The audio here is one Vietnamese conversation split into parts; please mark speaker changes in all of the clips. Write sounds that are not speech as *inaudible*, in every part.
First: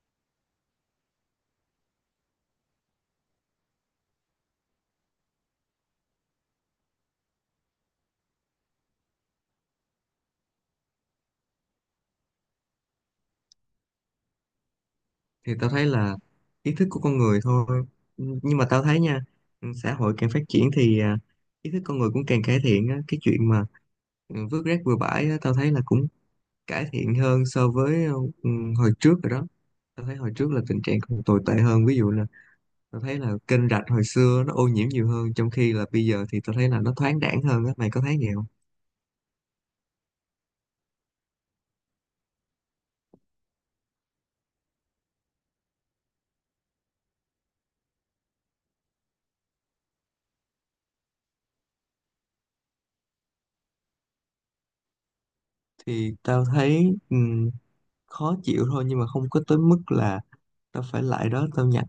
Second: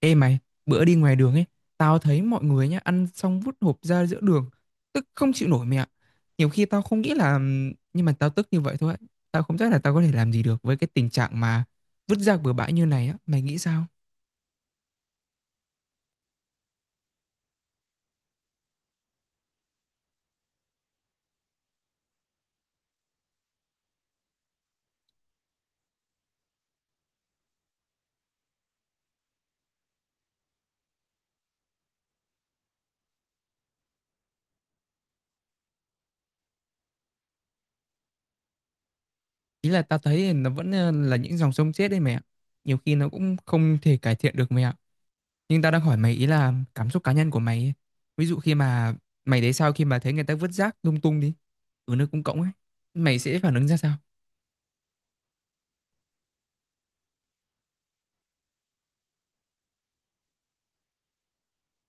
Speaker 1: Ê mày, bữa đi ngoài đường ấy, tao thấy mọi người nhá ăn xong vứt hộp ra giữa đường, tức không chịu nổi mẹ ạ. Nhiều khi tao không nghĩ là nhưng mà tao tức như vậy thôi. Tao không chắc là tao có thể làm gì được với cái tình trạng mà vứt rác bừa bãi như này á, mày nghĩ sao?
Speaker 2: Thì tao thấy là ý thức của con người thôi. Ừ, nhưng mà tao thấy nha, xã hội càng phát triển thì ý thức con người cũng càng cải thiện á. Cái chuyện mà vứt rác bừa bãi á, tao thấy là cũng cải thiện hơn so với ừ, hồi trước rồi đó. Tao thấy hồi trước là tình trạng còn tồi tệ hơn, ví dụ là tao thấy là kênh rạch hồi xưa nó ô nhiễm nhiều hơn, trong khi là bây giờ thì tao thấy là nó thoáng đãng hơn á. Mày có thấy vậy không?
Speaker 1: Ý là tao thấy nó vẫn là những dòng sông chết đấy mẹ ạ. Nhiều khi nó cũng không thể cải thiện được mẹ ạ. Nhưng tao đang hỏi mày ý là cảm xúc cá nhân của mày ấy. Ví dụ khi mà mày thấy sao khi mà thấy người ta vứt rác lung tung đi, ở nơi công cộng ấy, mày sẽ phản ứng ra sao?
Speaker 2: Thì tao thấy khó chịu thôi, nhưng mà không có tới mức là tao phải lại đó tao nhặt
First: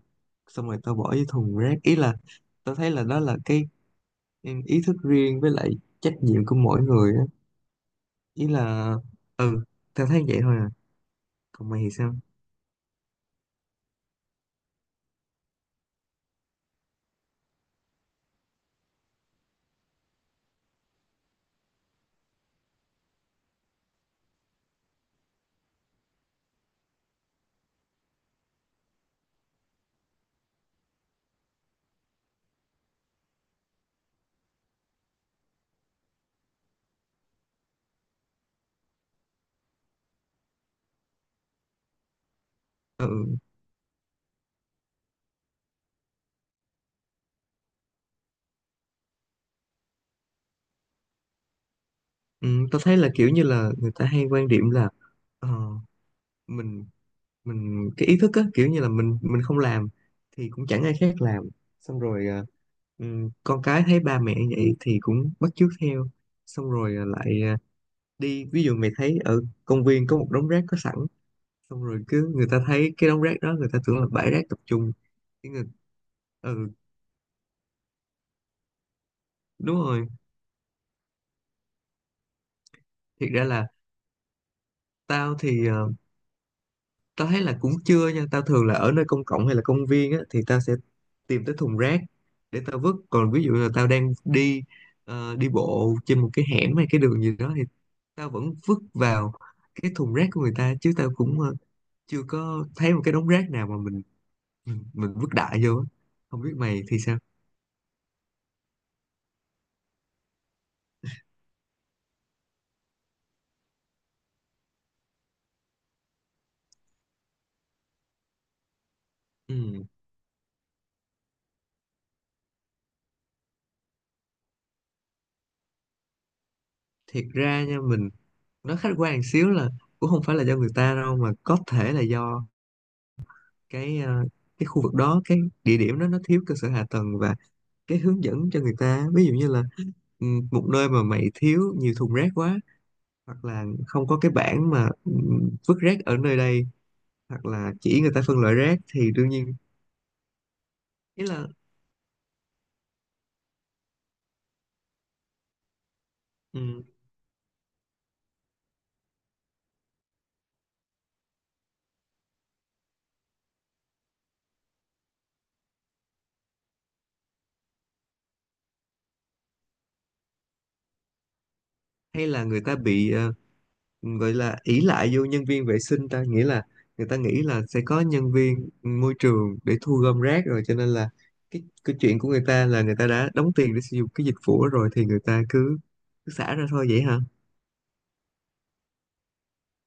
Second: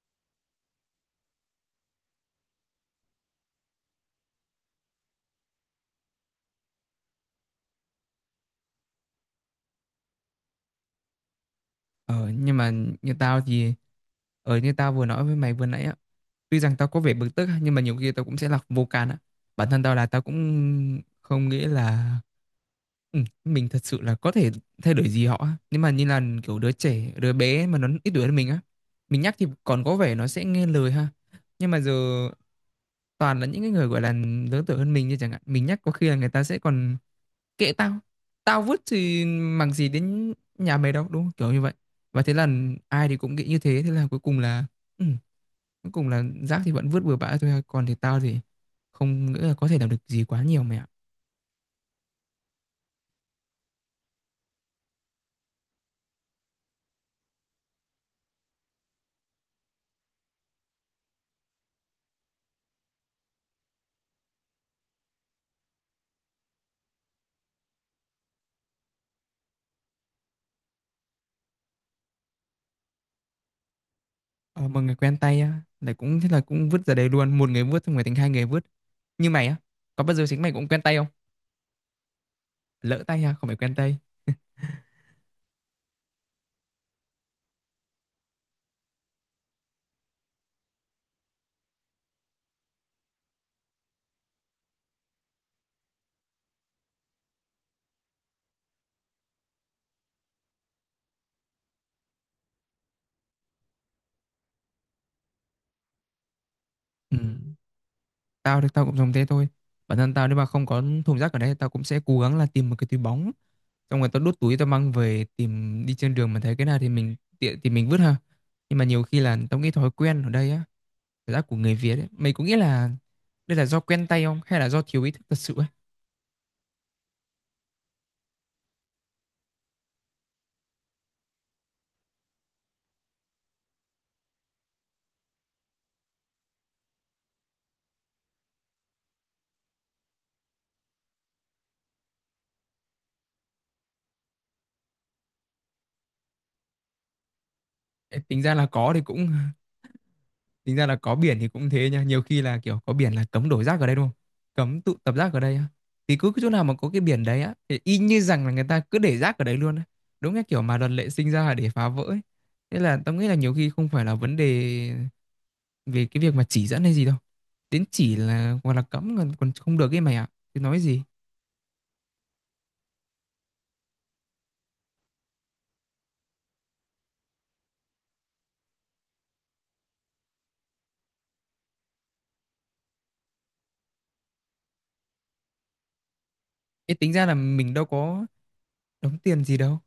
Speaker 2: xong rồi tao bỏ vô thùng rác. Ý là tao thấy là đó là cái ý thức riêng với lại trách nhiệm của mỗi người á. Ý là ừ tao thấy vậy thôi à. Còn mày thì sao?
Speaker 1: Ờ, nhưng mà như tao thì như tao vừa nói với mày vừa nãy á, tuy rằng tao có vẻ bực tức á, nhưng mà nhiều khi tao cũng sẽ là vô can á. Bản thân tao là tao cũng không nghĩ là ừ, mình thật sự là có thể thay đổi gì họ á. Nhưng mà như là kiểu đứa trẻ, đứa bé mà nó ít tuổi hơn mình á, mình nhắc thì còn có vẻ nó sẽ nghe lời ha. Nhưng mà giờ toàn là những cái người gọi là lớn tuổi hơn mình như chẳng hạn, mình nhắc có khi là người ta sẽ còn kệ tao, tao vứt thì mằng gì đến nhà mày đâu đúng không, kiểu như vậy. Và thế là ai thì cũng
Speaker 2: Ừ.
Speaker 1: nghĩ như thế, thế là cuối cùng là ừ, cuối cùng là rác thì vẫn vứt bừa bãi thôi, còn thì tao thì không nghĩ là có thể làm được gì quá nhiều mẹ ạ.
Speaker 2: Ừ, tao thấy là kiểu như là người ta hay quan điểm là ờ, mình mình cái ý thức á, kiểu như là mình không làm thì cũng chẳng ai khác làm. Xong rồi ừ, con cái thấy ba mẹ vậy thì cũng bắt chước theo. Xong rồi đi ví dụ mày thấy ở công viên có một đống rác có sẵn, xong rồi cứ người ta thấy cái đống rác đó người ta tưởng là bãi rác tập
Speaker 1: Ờ, mà
Speaker 2: trung.
Speaker 1: người quen tay
Speaker 2: Cái
Speaker 1: á
Speaker 2: người
Speaker 1: lại cũng thế, là cũng
Speaker 2: Ừ,
Speaker 1: vứt ra đây luôn, một người vứt xong người thành hai người vứt, như mày á,
Speaker 2: đúng
Speaker 1: có
Speaker 2: rồi.
Speaker 1: bao giờ chính mày cũng quen tay không, lỡ tay
Speaker 2: Thiệt
Speaker 1: ha,
Speaker 2: ra
Speaker 1: không phải
Speaker 2: là
Speaker 1: quen tay.
Speaker 2: tao thì tao thấy là cũng chưa nha. Tao thường là ở nơi công cộng hay là công viên á thì tao sẽ tìm tới thùng rác để tao vứt. Còn ví dụ là tao đang đi đi bộ trên một cái hẻm hay cái đường gì đó, thì tao vẫn vứt vào cái thùng rác của người ta, chứ tao cũng chưa có thấy một cái đống rác nào mà mình vứt đại vô á. Không biết mày thì
Speaker 1: Ừ.
Speaker 2: sao?
Speaker 1: Tao thì tao cũng dùng thế thôi, bản thân tao nếu mà không có thùng rác ở đây tao cũng sẽ cố gắng là tìm một cái túi bóng, xong rồi tao đút túi tao mang về, tìm đi trên đường mà thấy cái nào thì mình tiện thì mình vứt ha. Nhưng mà nhiều khi là tao nghĩ
Speaker 2: Ừ,
Speaker 1: thói quen ở đây á, cảm giác của người Việt ấy, mày có nghĩ là đây là do quen tay không hay là do thiếu ý thức thật sự ấy?
Speaker 2: thiệt ra nha, mình nó khách quan một xíu là cũng không phải là do người ta đâu, mà có thể là do cái ờ, cái khu vực đó, cái địa điểm đó nó thiếu cơ sở hạ tầng và cái hướng dẫn cho người ta. Ví dụ như là một nơi mà mày thiếu nhiều thùng rác quá, hoặc là không có cái bảng mà vứt rác ở nơi đây, hoặc là chỉ người
Speaker 1: Ê,
Speaker 2: ta phân
Speaker 1: tính ra
Speaker 2: loại
Speaker 1: là
Speaker 2: rác
Speaker 1: có thì
Speaker 2: thì đương
Speaker 1: cũng
Speaker 2: nhiên.
Speaker 1: *laughs* tính ra là có
Speaker 2: Ý
Speaker 1: biển thì
Speaker 2: là
Speaker 1: cũng thế nha, nhiều khi là kiểu có biển là cấm đổ rác ở đây đúng không, cấm tụ tập rác ở đây á, thì cứ cái chỗ nào mà
Speaker 2: ừ,
Speaker 1: có cái biển đấy á thì y như rằng là người ta cứ để rác ở đấy luôn á, đúng cái kiểu mà luật lệ sinh ra là để phá vỡ ấy. Thế là tao nghĩ là nhiều khi không phải là vấn đề về cái việc mà chỉ dẫn hay gì đâu, đến chỉ là hoặc là cấm còn không được ấy mày ạ, thì nói gì.
Speaker 2: hay là người ta bị vậy là ỷ lại vô nhân viên vệ sinh, ta nghĩa là người ta nghĩ là sẽ có nhân viên môi trường để thu gom rác rồi, cho nên là cái chuyện của người ta là người ta đã đóng tiền để sử dụng cái dịch vụ đó rồi, thì người ta cứ xả ra thôi,
Speaker 1: Ê,
Speaker 2: vậy
Speaker 1: tính
Speaker 2: hả?
Speaker 1: ra là mình đâu có đóng tiền gì đâu,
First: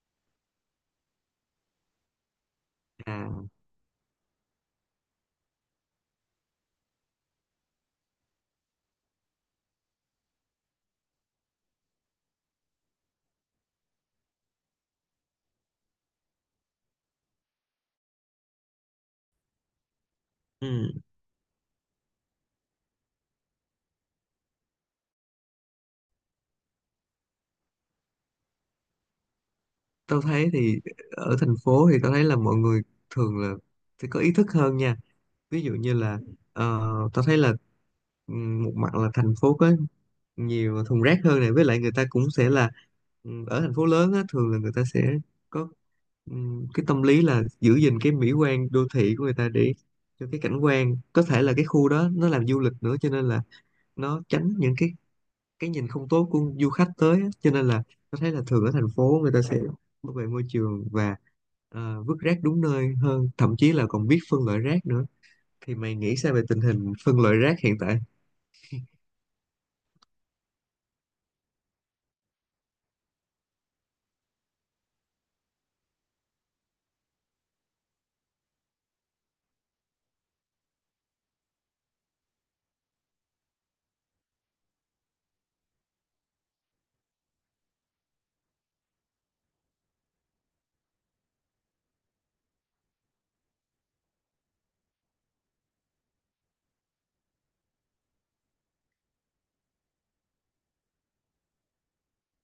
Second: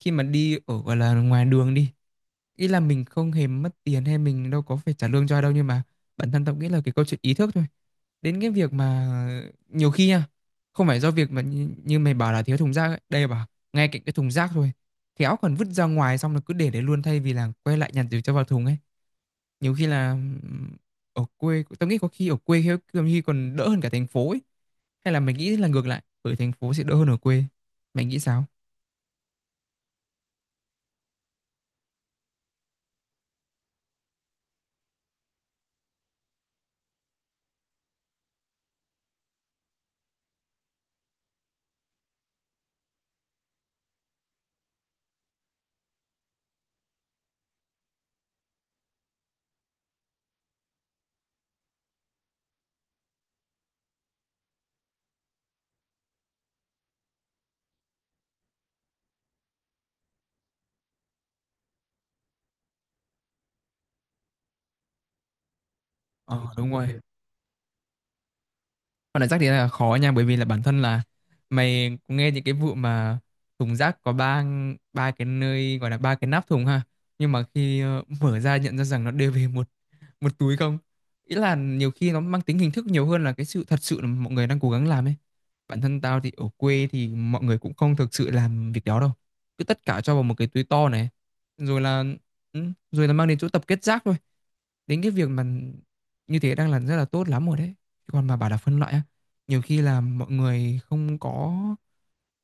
Speaker 1: khi mà đi ở gọi là ngoài đường đi, ý là mình không
Speaker 2: À,
Speaker 1: hề mất tiền hay mình đâu có phải trả lương cho ai đâu, nhưng mà bản thân tao nghĩ là cái câu chuyện ý thức thôi, đến cái việc mà nhiều khi nha, không phải do việc mà như mày bảo là thiếu thùng rác ấy, đây bảo ngay cạnh cái thùng rác thôi khéo còn vứt ra ngoài xong là cứ để đấy luôn thay vì là quay lại nhặt rồi cho vào thùng ấy, nhiều khi là
Speaker 2: ừ.
Speaker 1: ở quê tao nghĩ có khi ở quê khi có khi còn đỡ hơn cả thành phố ấy, hay là mày nghĩ là ngược lại, ở thành phố sẽ đỡ hơn ở quê? Mày nghĩ sao?
Speaker 2: Tao thấy thì ở thành phố thì tao thấy là mọi người thường là sẽ có ý thức hơn nha. Ví dụ như là tao thấy là một mặt là thành phố có nhiều thùng rác hơn này, với lại người ta cũng sẽ là ở thành phố lớn á, thường là người ta sẽ có cái tâm lý là giữ gìn cái mỹ quan đô thị của người ta, để cho cái cảnh quan có thể là cái khu đó nó làm du lịch nữa, cho nên là nó tránh những cái nhìn không tốt của du khách tới á. Cho nên là tôi thấy là thường ở thành phố người ta sẽ bảo vệ môi trường và vứt rác đúng nơi hơn, thậm chí là còn biết phân loại rác nữa. Thì mày nghĩ sao về
Speaker 1: Ờ
Speaker 2: tình
Speaker 1: Đúng
Speaker 2: hình
Speaker 1: rồi,
Speaker 2: phân loại rác hiện tại?
Speaker 1: con này rác thì là khó nha, bởi vì là bản thân là mày cũng nghe những cái vụ mà thùng rác có ba ba cái nơi, gọi là ba cái nắp thùng ha, nhưng mà khi mở ra nhận ra rằng nó đều về một một túi không. Ý là nhiều khi nó mang tính hình thức nhiều hơn là cái sự thật sự là mọi người đang cố gắng làm ấy. Bản thân tao thì ở quê thì mọi người cũng không thực sự làm việc đó đâu, cứ tất cả cho vào một cái túi to này, rồi là ừ, rồi là mang đến chỗ tập kết rác thôi, đến cái việc mà như thế đang là rất là tốt lắm rồi đấy, còn mà bảo là phân loại á nhiều khi là mọi người không có,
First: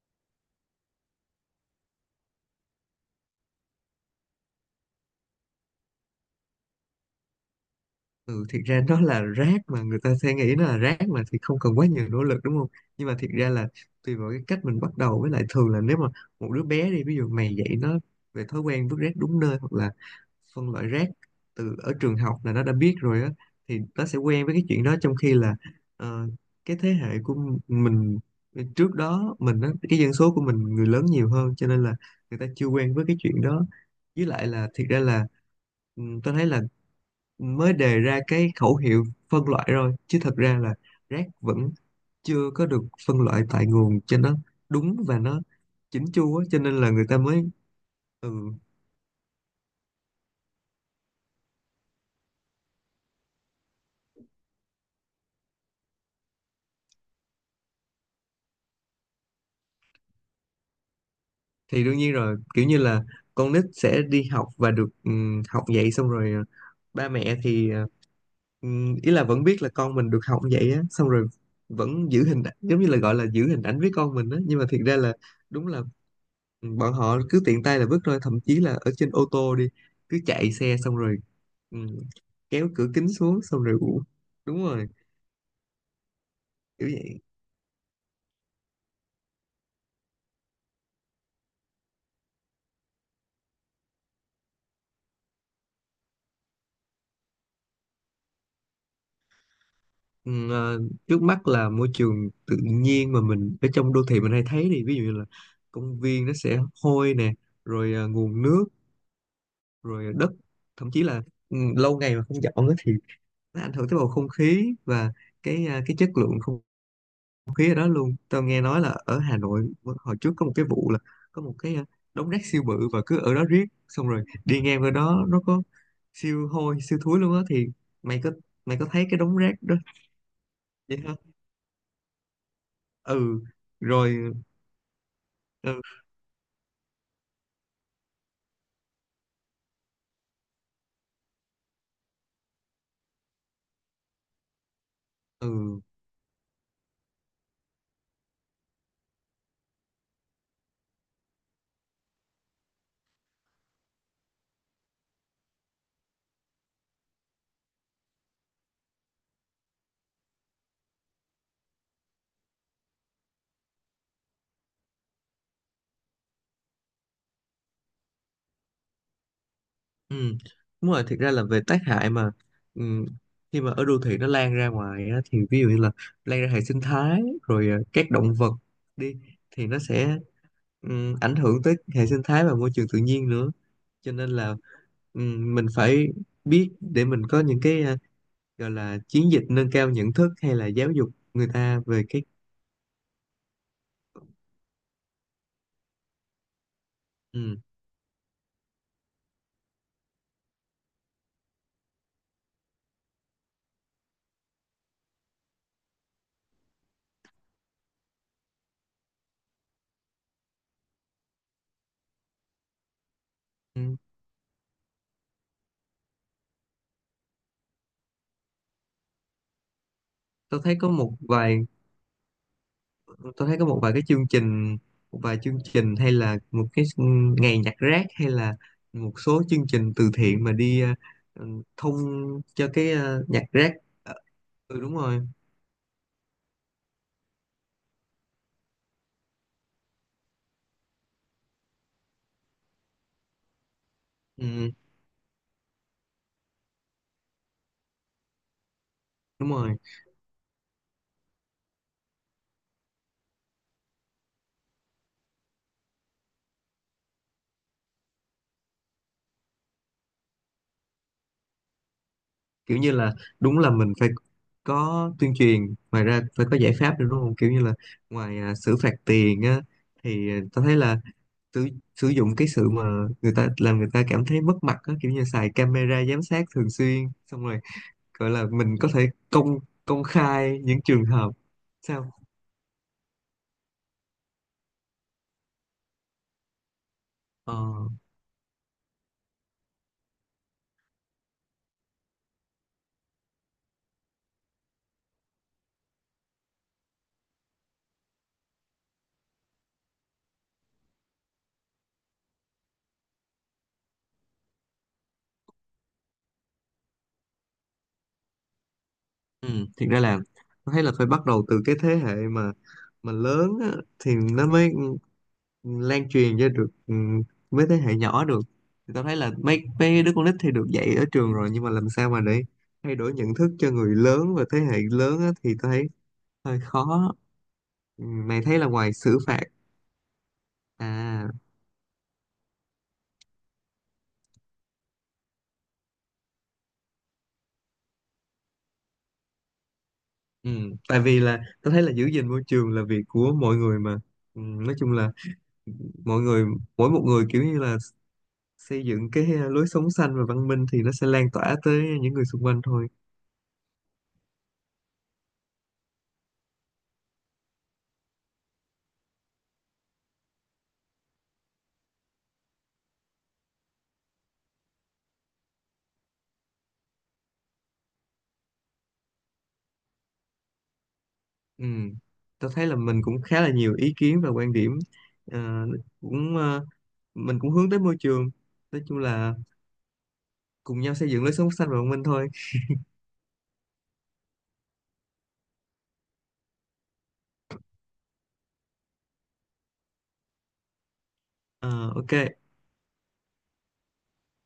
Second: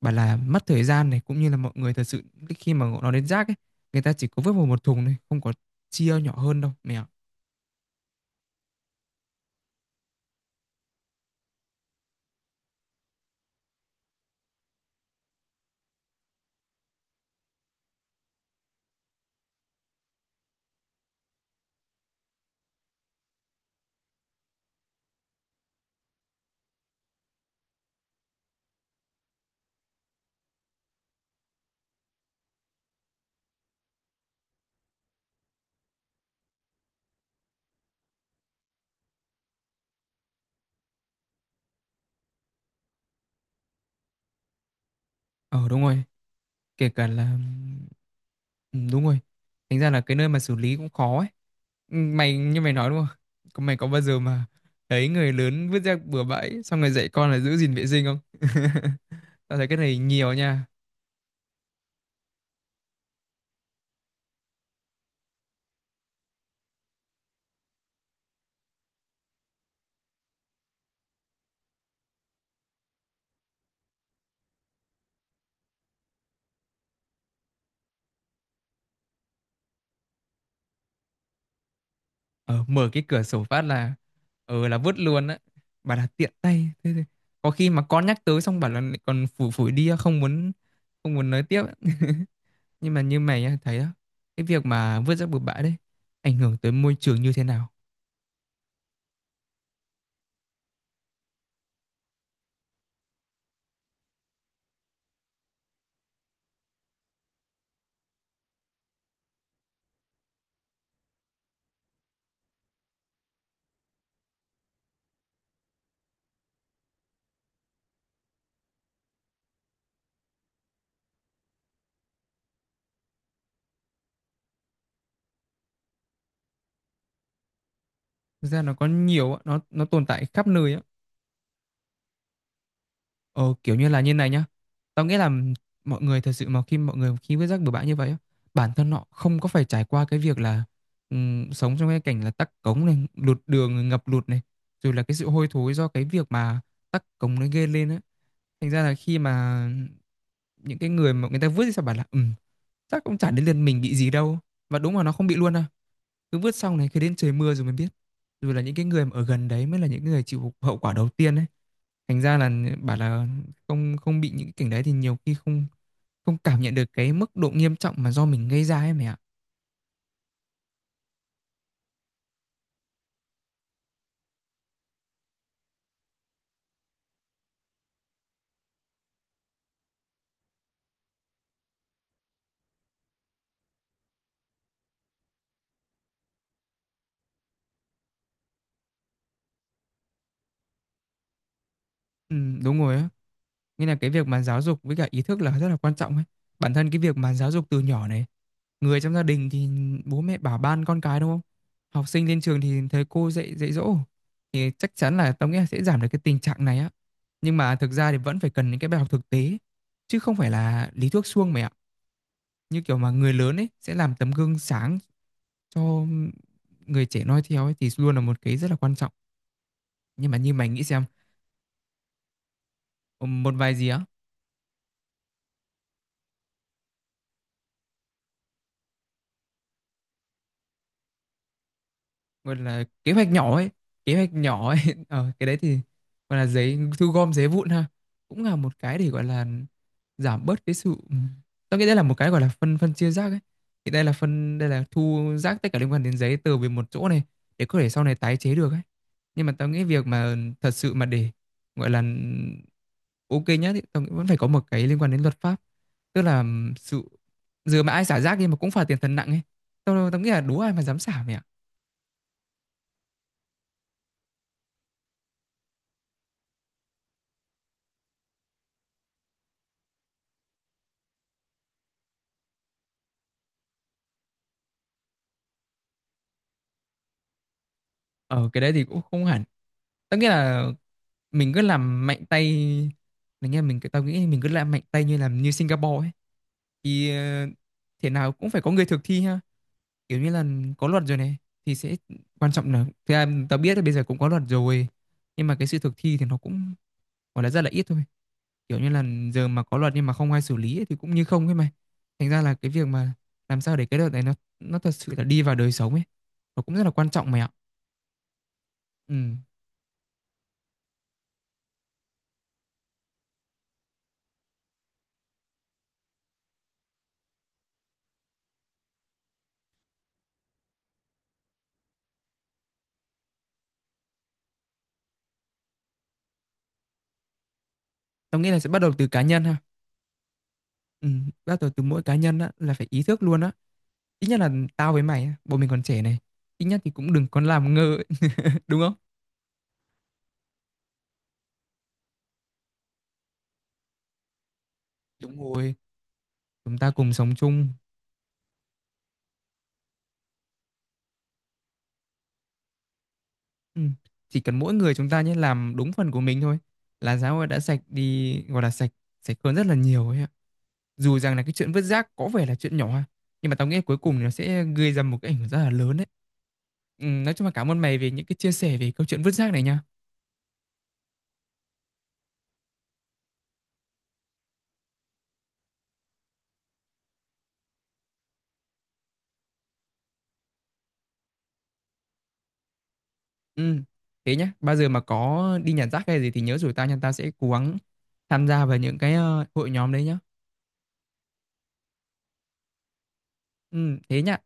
Speaker 1: bảo là mất thời gian này, cũng như là mọi người thật sự khi mà nó đến rác ấy, người ta chỉ có vứt vào một thùng thôi, không có chia nhỏ hơn đâu mẹ ạ.
Speaker 2: Ừ, thiệt ra nó là rác mà người ta sẽ nghĩ nó là rác mà, thì không cần quá nhiều nỗ lực, đúng không? Nhưng mà thiệt ra là tùy vào cái cách mình bắt đầu, với lại thường là nếu mà một đứa bé đi ví dụ mày dạy nó về thói quen vứt rác đúng nơi hoặc là phân loại rác từ ở trường học là nó đã biết rồi á, thì nó sẽ quen với cái chuyện đó. Trong khi là ờ, cái thế hệ của mình trước đó mình á, cái dân số của mình người lớn nhiều hơn, cho nên là người ta chưa quen với cái chuyện đó. Với lại là thiệt ra là tôi thấy là mới đề ra cái khẩu hiệu phân loại rồi, chứ thật ra là rác vẫn chưa có được phân loại tại nguồn cho nó đúng và nó
Speaker 1: Ờ Đúng rồi,
Speaker 2: chỉnh chu á, cho nên
Speaker 1: kể
Speaker 2: là người
Speaker 1: cả
Speaker 2: ta
Speaker 1: là
Speaker 2: mới... Ừ,
Speaker 1: ừ, đúng rồi, thành ra là cái nơi mà xử lý cũng khó ấy. Ừ, mày như mày nói đúng không? Mày có bao giờ mà thấy người lớn vứt rác bừa bãi xong rồi dạy con là giữ gìn vệ sinh không? *laughs* Tao thấy cái này nhiều nha.
Speaker 2: thì đương nhiên rồi, kiểu như là con nít sẽ đi học và được học vậy, xong rồi ba mẹ thì ý là vẫn biết là con mình được học vậy á, xong rồi vẫn giữ hình ảnh, giống như là gọi là giữ hình ảnh với con mình á, nhưng mà thiệt ra là đúng là bọn họ cứ tiện tay là vứt thôi, thậm chí là ở trên ô tô đi, cứ chạy xe xong rồi ừ,
Speaker 1: ờ,
Speaker 2: kéo cửa
Speaker 1: mở cái
Speaker 2: kính
Speaker 1: cửa
Speaker 2: xuống
Speaker 1: sổ phát
Speaker 2: xong rồi
Speaker 1: là
Speaker 2: uổng. Đúng
Speaker 1: là
Speaker 2: rồi,
Speaker 1: vứt luôn á, bảo là tiện tay
Speaker 2: kiểu
Speaker 1: thế thì
Speaker 2: vậy.
Speaker 1: có khi mà con nhắc tới xong bảo là lại còn phủi phủi đi, không muốn nói tiếp. *laughs* Nhưng mà như mày á, thấy á, cái việc mà vứt rác bừa bãi đấy ảnh hưởng tới môi trường như thế nào?
Speaker 2: ừ, ờ, Trước mắt là môi trường tự nhiên mà mình ở trong đô thị mình hay thấy, thì ví dụ như là công viên nó sẽ hôi nè, rồi nguồn nước, rồi đất, thậm chí là lâu ngày mà không dọn á thì nó ảnh hưởng tới bầu không khí và cái chất lượng không không khí ở đó luôn. Tao nghe nói là ở Hà Nội hồi trước có một cái vụ là có một cái đống rác siêu bự và cứ ở đó riết, xong rồi đi ngang qua đó nó có siêu hôi siêu thúi luôn á. Thì mày có
Speaker 1: Thực ra nó
Speaker 2: mày
Speaker 1: có
Speaker 2: có thấy cái
Speaker 1: nhiều
Speaker 2: đống
Speaker 1: á,
Speaker 2: rác
Speaker 1: nó
Speaker 2: đó,
Speaker 1: nó tồn tại khắp nơi á.
Speaker 2: vậy hả? Ừ.
Speaker 1: Ờ, kiểu như là như này
Speaker 2: Rồi.
Speaker 1: nhá. Tao nghĩ là
Speaker 2: Ừ.
Speaker 1: mọi người thật sự mà khi mọi người khi vứt rác bừa bãi như vậy á, bản thân họ không có phải trải qua cái việc là sống trong cái cảnh là tắc cống này, lụt đường, ngập lụt này, rồi là cái sự hôi thối
Speaker 2: Ừ.
Speaker 1: do cái việc mà tắc cống nó gây lên á, thành ra là khi mà những cái người mà người ta vứt thì sao, bảo là ừ chắc cũng chả đến lượt mình bị gì đâu, và đúng là nó không bị luôn đâu, cứ vứt xong này cứ đến trời mưa rồi mới biết, rồi là những cái người mà ở gần đấy mới là những người chịu hậu quả đầu tiên ấy, thành ra là bảo là không, không bị những cái cảnh đấy thì nhiều khi không, không cảm nhận được cái mức độ nghiêm trọng mà do mình gây ra ấy mày ạ.
Speaker 2: Ừ, đúng rồi. Thiệt ra là về tác hại mà ừ, khi mà ở đô thị nó lan ra ngoài á, thì ví dụ như là lan ra hệ sinh thái, rồi các động vật đi, thì nó sẽ ảnh hưởng tới hệ sinh thái và môi trường tự nhiên nữa, cho nên là mình phải biết để mình có những cái gọi là chiến dịch nâng cao nhận thức hay là giáo dục người ta về cái
Speaker 1: Ừ, đúng rồi á. Nghĩa là cái việc mà giáo dục với cả ý thức là rất là quan trọng ấy. Bản thân cái việc mà giáo
Speaker 2: ừm.
Speaker 1: dục từ nhỏ này, người trong gia đình thì bố mẹ bảo ban con cái đúng không? Học sinh lên trường thì thầy cô dạy dạy dỗ, thì chắc chắn là tao nghĩ là sẽ giảm được cái tình trạng này á. Nhưng mà thực ra thì vẫn phải cần những cái bài học thực tế chứ không phải là lý thuyết suông mày ạ. Như kiểu mà người lớn ấy sẽ
Speaker 2: Ừm,
Speaker 1: làm tấm gương sáng cho người trẻ noi theo ấy, thì luôn là một cái rất là quan trọng. Nhưng mà như
Speaker 2: tôi
Speaker 1: mày
Speaker 2: thấy
Speaker 1: nghĩ
Speaker 2: có
Speaker 1: xem, một vài
Speaker 2: một
Speaker 1: gì
Speaker 2: vài
Speaker 1: á,
Speaker 2: cái chương trình, một vài chương trình, hay là một cái ngày nhặt rác, hay là một số chương trình từ thiện mà đi thông
Speaker 1: gọi
Speaker 2: cho
Speaker 1: là
Speaker 2: cái
Speaker 1: kế hoạch
Speaker 2: nhặt
Speaker 1: nhỏ ấy,
Speaker 2: rác.
Speaker 1: kế
Speaker 2: Ờ,
Speaker 1: hoạch nhỏ ấy
Speaker 2: ừ, đúng
Speaker 1: *laughs*
Speaker 2: rồi.
Speaker 1: cái đấy thì gọi là giấy, thu gom giấy vụn ha, cũng là một cái để gọi là giảm bớt cái sự ừ. Tôi nghĩ đây là một cái gọi là phân phân chia rác ấy, thì đây là phân đây
Speaker 2: Ừm,
Speaker 1: là thu rác tất cả liên quan đến giấy từ về một chỗ này để có thể sau này tái chế được ấy. Nhưng
Speaker 2: Đúng
Speaker 1: mà tao
Speaker 2: rồi,
Speaker 1: nghĩ việc mà thật sự mà để gọi là ok nhá, thì tao nghĩ vẫn phải có một cái liên quan đến luật pháp, tức là sự giờ mà ai xả rác đi mà cũng phạt tiền thật nặng ấy, tao tao nghĩ là đố ai mà dám xả mày ạ.
Speaker 2: kiểu như là đúng là mình phải có tuyên truyền, ngoài ra phải có giải pháp nữa, đúng không? Kiểu như là ngoài xử phạt tiền á, thì tao thấy là sử, sử dụng cái sự mà người ta làm người ta cảm thấy mất mặt á, kiểu như xài camera giám sát thường xuyên, xong rồi gọi là
Speaker 1: Ờ, cái đấy
Speaker 2: mình
Speaker 1: thì
Speaker 2: có
Speaker 1: cũng
Speaker 2: thể
Speaker 1: không hẳn.
Speaker 2: công công
Speaker 1: Tất nghĩa
Speaker 2: khai
Speaker 1: là
Speaker 2: những trường hợp...
Speaker 1: mình cứ làm
Speaker 2: Sao?
Speaker 1: mạnh tay, mình nghe mình tao nghĩ mình cứ làm mạnh tay như làm như Singapore ấy, thì
Speaker 2: Ờ.
Speaker 1: thế nào cũng phải có người thực thi ha. Kiểu như là có luật rồi này thì sẽ quan trọng, là thực ra tao biết là bây giờ cũng có luật rồi, nhưng mà cái sự thực thi thì nó cũng gọi là rất là ít thôi. Kiểu như là giờ mà có luật nhưng mà không ai xử lý ấy, thì cũng như không ấy mày. Thành ra là cái việc mà làm sao để cái luật này nó thật sự là đi vào đời sống ấy, nó cũng rất là quan trọng mày ạ. Ừ.
Speaker 2: ừ, Thiệt ra là tao thấy là phải bắt đầu từ cái thế hệ mà lớn á, thì nó mới lan truyền cho được với thế hệ nhỏ được. Thì tao thấy là mấy mấy đứa con nít thì được dạy ở trường rồi, nhưng mà làm sao mà để thay đổi nhận thức cho người lớn và thế hệ lớn á, thì tao thấy hơi khó. Ừ,
Speaker 1: Tao
Speaker 2: mày
Speaker 1: nghĩ là
Speaker 2: thấy là
Speaker 1: sẽ bắt đầu
Speaker 2: ngoài
Speaker 1: từ
Speaker 2: xử
Speaker 1: cá
Speaker 2: phạt
Speaker 1: nhân ha. Ừm,
Speaker 2: à
Speaker 1: bắt đầu từ mỗi cá nhân á, là phải ý thức luôn á. Ít nhất là tao với mày á, bọn mình còn trẻ này, ít nhất thì cũng đừng còn làm ngơ ấy, *laughs* đúng không?
Speaker 2: ừ. Tại vì là tao thấy là giữ gìn môi trường là việc của mọi người mà, nói chung là
Speaker 1: Đúng rồi,
Speaker 2: mọi người,
Speaker 1: chúng
Speaker 2: mỗi
Speaker 1: ta
Speaker 2: một
Speaker 1: cùng
Speaker 2: người,
Speaker 1: sống
Speaker 2: kiểu như
Speaker 1: chung.
Speaker 2: là xây dựng cái lối sống xanh và văn minh thì nó sẽ lan tỏa tới những người xung quanh thôi.
Speaker 1: Ừm, chỉ cần mỗi người chúng ta nhé làm đúng phần của mình thôi là xã hội đã sạch đi, gọi là sạch sạch hơn rất là nhiều ấy ạ. Dù rằng là cái chuyện vứt rác có vẻ là chuyện nhỏ nhưng mà tao nghĩ cuối cùng thì nó sẽ gây ra một cái ảnh hưởng rất là lớn đấy. Nói chung là cảm ơn mày về những cái chia sẻ về câu chuyện vứt rác này nha.
Speaker 2: Ừ. Tôi thấy là mình cũng khá là nhiều ý kiến và quan điểm. Ờ, cũng ờ, mình cũng hướng tới môi trường, nói chung là cùng nhau xây dựng lối sống xanh và văn minh thôi.
Speaker 1: Ừ, thế nhá, bao giờ mà có đi nhặt rác hay gì thì nhớ rủ tao nha, tao sẽ cố gắng tham gia vào những cái hội nhóm đấy nhá.
Speaker 2: Ờ, ok.
Speaker 1: Ừ, thế nhá.